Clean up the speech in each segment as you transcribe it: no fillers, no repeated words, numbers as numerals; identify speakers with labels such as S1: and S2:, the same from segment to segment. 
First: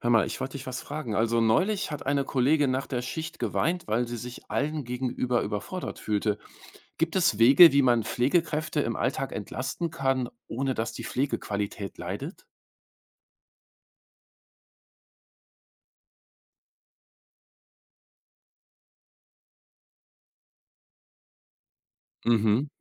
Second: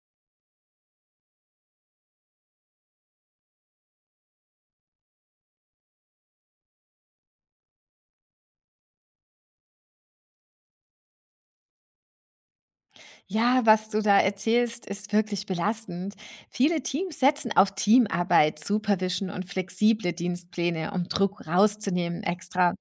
S1: Hör mal, ich wollte dich was fragen. Also neulich hat eine Kollegin nach der Schicht geweint, weil sie sich allen gegenüber überfordert fühlte. Gibt es Wege, wie man Pflegekräfte im Alltag entlasten kann, ohne dass die Pflegequalität leidet?
S2: Ja, was du da erzählst, ist wirklich belastend. Viele Teams setzen auf Teamarbeit, Supervision und flexible Dienstpläne, um Druck rauszunehmen
S1: Mhm.
S2: extra.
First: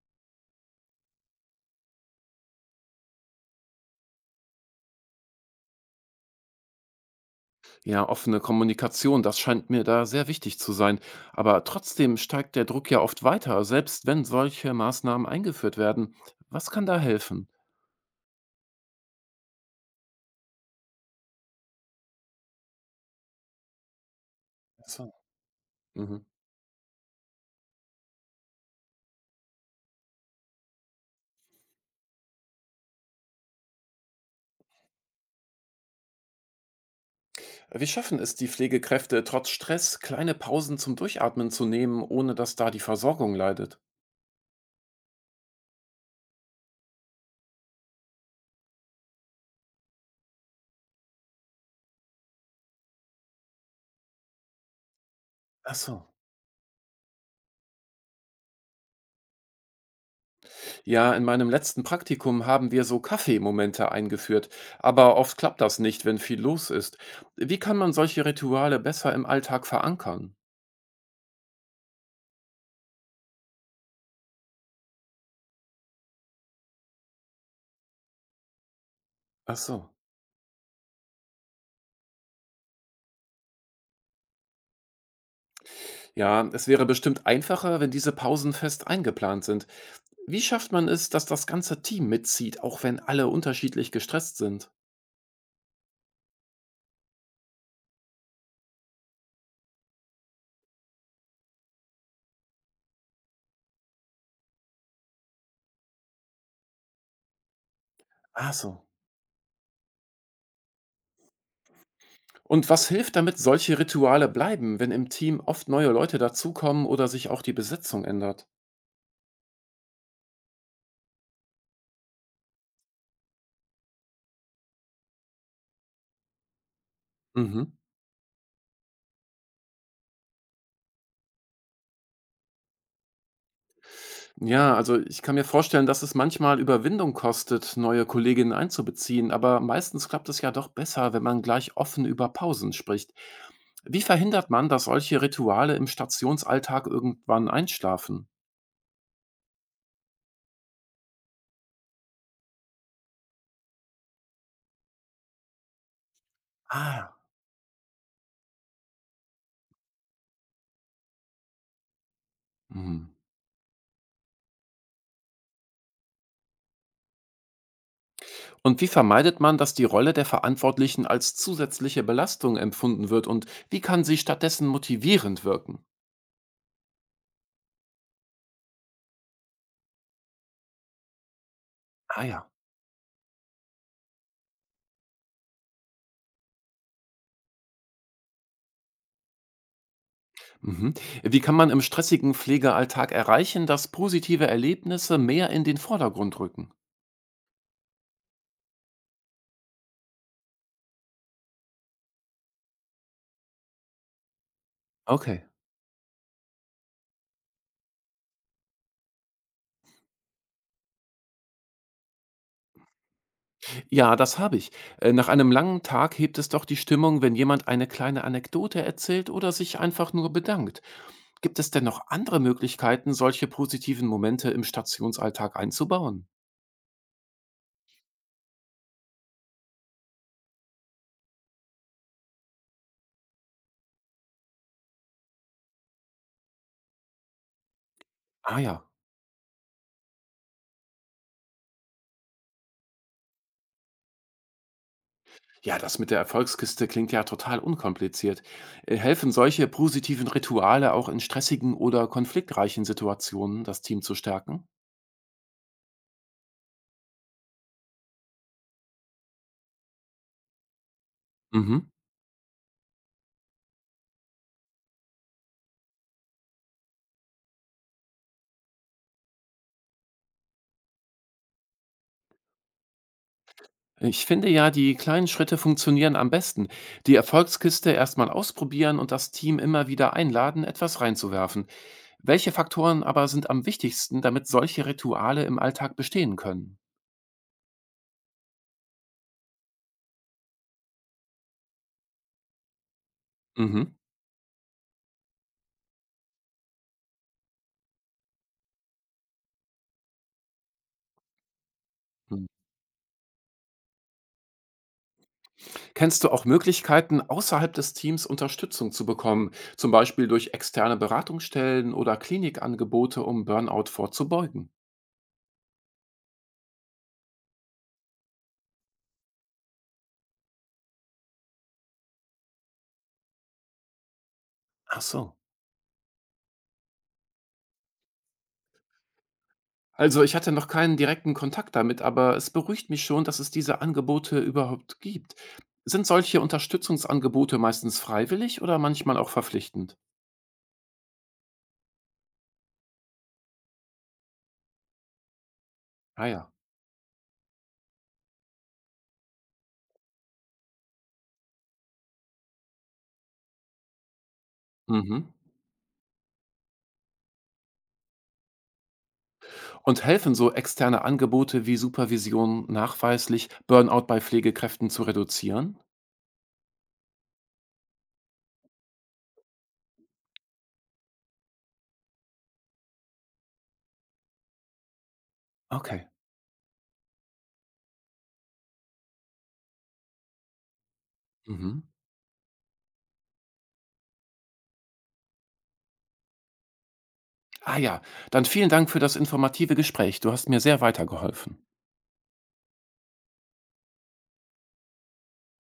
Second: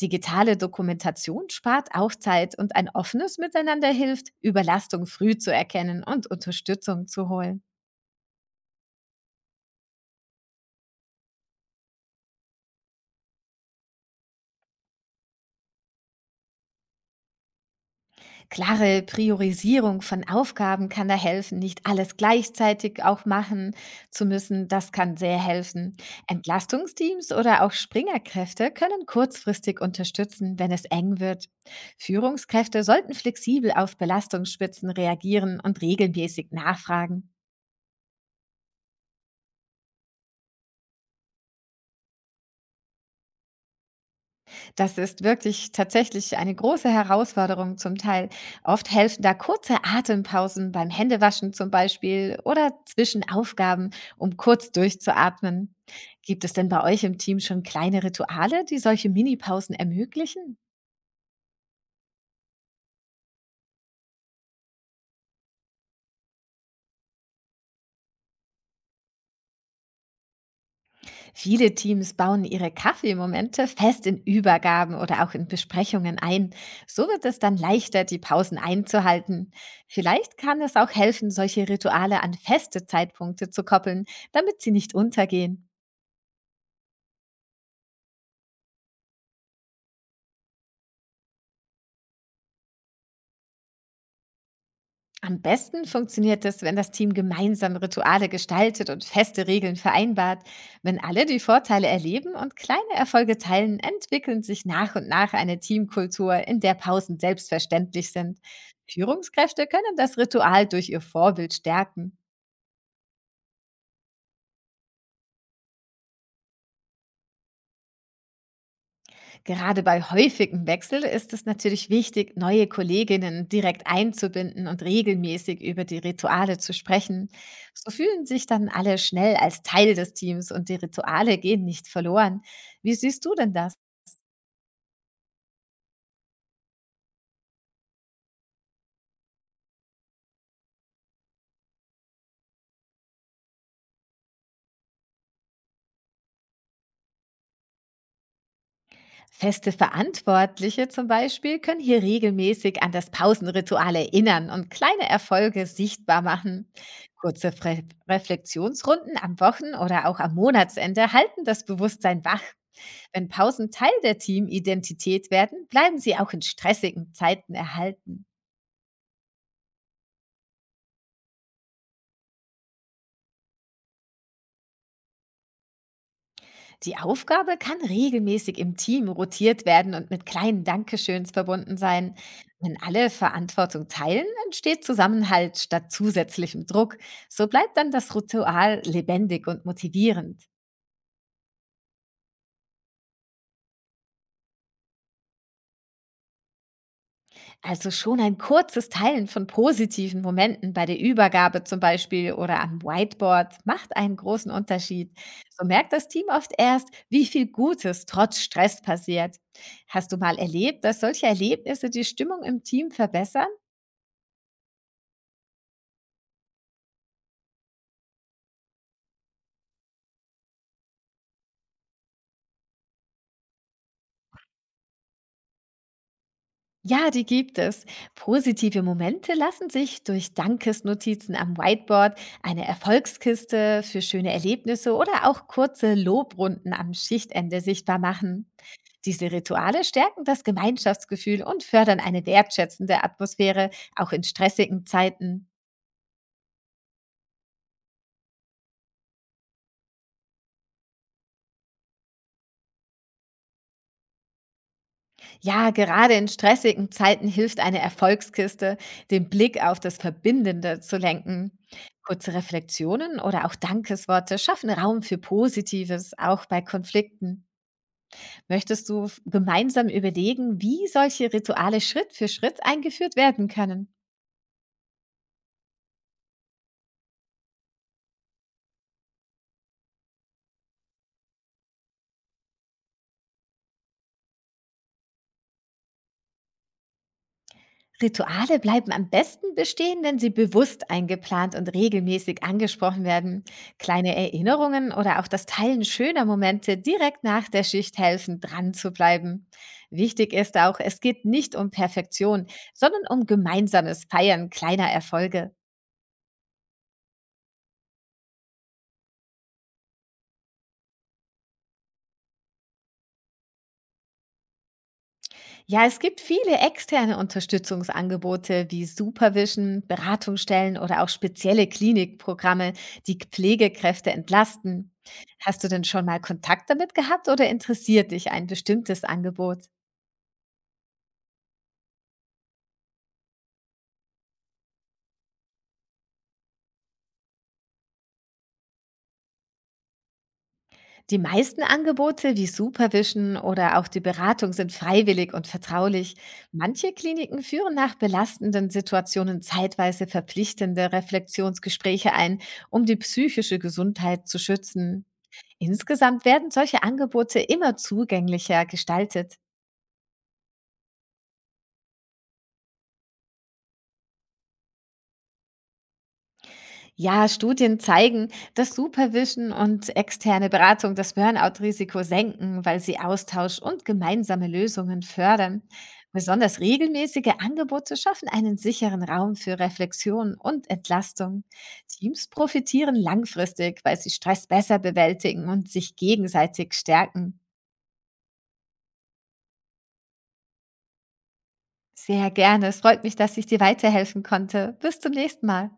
S2: Digitale Dokumentation spart auch Zeit und ein offenes Miteinander hilft, Überlastung früh zu erkennen und Unterstützung zu holen.
S1: Ja, offene Kommunikation, das scheint mir da sehr wichtig zu sein. Aber trotzdem steigt der Druck ja oft weiter, selbst wenn solche Maßnahmen eingeführt werden. Was kann da helfen?
S2: Klare Priorisierung von Aufgaben kann da helfen, nicht alles gleichzeitig auch machen zu müssen.
S1: Ach
S2: Das
S1: so.
S2: kann sehr helfen.
S1: Mhm.
S2: Entlastungsteams oder auch Springerkräfte können kurzfristig unterstützen, wenn es eng wird. Führungskräfte sollten flexibel auf Belastungsspitzen reagieren und regelmäßig nachfragen.
S1: Wie schaffen es die Pflegekräfte, trotz Stress kleine Pausen zum Durchatmen zu nehmen, ohne dass da die Versorgung leidet?
S2: Das ist wirklich tatsächlich eine große Herausforderung zum Teil. Oft helfen da kurze Atempausen beim Händewaschen zum Beispiel oder zwischen Aufgaben, um kurz
S1: Ach
S2: durchzuatmen.
S1: so.
S2: Gibt es denn bei euch im Team schon kleine Rituale, die solche Minipausen ermöglichen?
S1: Ja, in meinem letzten Praktikum haben wir so Kaffeemomente eingeführt, aber oft klappt das nicht, wenn viel los ist. Wie kann man solche Rituale besser im Alltag verankern?
S2: Viele Teams bauen ihre Kaffeemomente fest in Übergaben oder auch in Besprechungen ein. So wird es dann leichter, die Pausen einzuhalten.
S1: Ach so.
S2: Vielleicht kann es auch helfen, solche Rituale an feste Zeitpunkte zu koppeln, damit sie nicht untergehen.
S1: Ja, es wäre bestimmt einfacher, wenn diese Pausen fest eingeplant sind. Wie schafft man es, dass das ganze Team mitzieht, auch wenn alle unterschiedlich gestresst sind?
S2: Am besten funktioniert es, wenn das Team gemeinsam Rituale gestaltet und feste Regeln vereinbart. Wenn alle die Vorteile erleben und kleine Erfolge teilen, entwickeln sich nach und nach eine Teamkultur, in der Pausen selbstverständlich sind.
S1: Ach so.
S2: Führungskräfte können das Ritual durch ihr Vorbild stärken.
S1: Und was hilft, damit solche Rituale bleiben, wenn im Team oft neue Leute dazukommen oder sich auch die Besetzung ändert?
S2: Gerade bei häufigem Wechsel ist es natürlich wichtig, neue Kolleginnen direkt einzubinden und regelmäßig über die Rituale zu sprechen.
S1: Mhm.
S2: So fühlen sich dann alle schnell als Teil des Teams und die Rituale gehen nicht verloren. Wie siehst du denn das?
S1: Ja, also ich kann mir vorstellen, dass es manchmal Überwindung kostet, neue Kolleginnen einzubeziehen, aber meistens klappt es ja doch besser, wenn man gleich offen über Pausen spricht. Wie verhindert man, dass solche Rituale im Stationsalltag irgendwann einschlafen?
S2: Feste Verantwortliche zum Beispiel können hier regelmäßig an das Pausenritual erinnern und kleine Erfolge sichtbar machen.
S1: Ah.
S2: Kurze Fre Reflexionsrunden am Wochen- oder auch am Monatsende halten das Bewusstsein wach.
S1: Mhm.
S2: Wenn Pausen Teil der Teamidentität werden, bleiben sie auch in stressigen Zeiten erhalten.
S1: Und wie vermeidet man, dass die Rolle der Verantwortlichen als zusätzliche Belastung empfunden wird und wie kann sie stattdessen motivierend wirken?
S2: Die Aufgabe kann regelmäßig im Team rotiert werden und mit kleinen Dankeschöns verbunden sein.
S1: Ah ja.
S2: Wenn alle Verantwortung teilen, entsteht Zusammenhalt statt zusätzlichem Druck. So bleibt dann das Ritual lebendig und motivierend.
S1: Mhm. Wie kann man im stressigen Pflegealltag erreichen, dass positive Erlebnisse mehr in den Vordergrund rücken?
S2: Also schon ein kurzes Teilen von positiven Momenten bei der Übergabe zum Beispiel oder am Whiteboard macht einen großen Unterschied.
S1: Okay.
S2: So merkt das Team oft erst, wie viel Gutes trotz Stress passiert. Hast du mal erlebt, dass solche Erlebnisse die Stimmung im Team verbessern?
S1: Ja, das habe ich. Nach einem langen Tag hebt es doch die Stimmung, wenn jemand eine kleine Anekdote erzählt oder sich einfach nur bedankt. Gibt es denn noch andere Möglichkeiten, solche positiven Momente im Stationsalltag einzubauen?
S2: Ja, die gibt es. Positive Momente lassen sich durch Dankesnotizen am Whiteboard, eine Erfolgskiste für schöne Erlebnisse oder auch kurze Lobrunden am Schichtende sichtbar machen.
S1: Ah ja.
S2: Diese Rituale stärken das Gemeinschaftsgefühl und fördern eine wertschätzende Atmosphäre, auch in stressigen Zeiten.
S1: Ja, das mit der Erfolgskiste klingt ja total unkompliziert. Helfen solche positiven Rituale auch in stressigen oder konfliktreichen Situationen, das Team zu stärken?
S2: Ja, gerade in stressigen Zeiten hilft eine Erfolgskiste, den Blick auf das Verbindende zu lenken.
S1: Mhm.
S2: Kurze Reflexionen oder auch Dankesworte schaffen Raum für Positives, auch bei Konflikten. Möchtest du gemeinsam überlegen, wie solche Rituale Schritt für Schritt eingeführt werden können?
S1: Ich finde ja, die kleinen Schritte funktionieren am besten. Die Erfolgskiste erstmal ausprobieren und das Team immer wieder einladen, etwas reinzuwerfen. Welche Faktoren aber sind am wichtigsten, damit solche Rituale im Alltag bestehen können?
S2: Rituale bleiben am besten bestehen, wenn sie bewusst eingeplant und regelmäßig angesprochen werden.
S1: Mhm.
S2: Kleine Erinnerungen oder auch das Teilen schöner Momente direkt nach der Schicht helfen, dran zu bleiben. Wichtig ist auch, es geht nicht um Perfektion, sondern um gemeinsames Feiern kleiner Erfolge.
S1: Kennst du auch Möglichkeiten, außerhalb des Teams Unterstützung zu bekommen, zum Beispiel durch externe Beratungsstellen oder Klinikangebote, um Burnout vorzubeugen?
S2: Ja, es gibt viele externe Unterstützungsangebote wie Supervision, Beratungsstellen oder auch spezielle Klinikprogramme, die Pflegekräfte entlasten.
S1: Ach so.
S2: Hast du denn schon mal Kontakt damit gehabt oder interessiert dich ein bestimmtes Angebot?
S1: Also ich hatte noch keinen direkten Kontakt damit, aber es beruhigt mich schon, dass es diese Angebote überhaupt gibt. Sind solche Unterstützungsangebote meistens freiwillig oder manchmal auch verpflichtend?
S2: Die meisten Angebote wie Supervision oder auch die Beratung sind freiwillig und vertraulich.
S1: Ah ja.
S2: Manche Kliniken führen nach belastenden Situationen zeitweise verpflichtende Reflexionsgespräche ein, um die psychische Gesundheit zu schützen.
S1: Mhm.
S2: Insgesamt werden solche Angebote immer zugänglicher gestaltet.
S1: Und helfen so externe Angebote wie Supervision nachweislich, Burnout bei Pflegekräften zu reduzieren?
S2: Ja, Studien zeigen, dass Supervision und externe Beratung das Burnout-Risiko senken, weil sie Austausch und gemeinsame Lösungen fördern.
S1: Okay.
S2: Besonders regelmäßige Angebote schaffen einen sicheren Raum für Reflexion und Entlastung.
S1: Mhm.
S2: Teams profitieren langfristig, weil sie Stress besser bewältigen und sich gegenseitig stärken.
S1: Ah ja, dann vielen Dank für das informative Gespräch. Du hast mir sehr weitergeholfen.
S2: Sehr gerne. Es freut mich, dass ich dir weiterhelfen konnte. Bis zum nächsten Mal.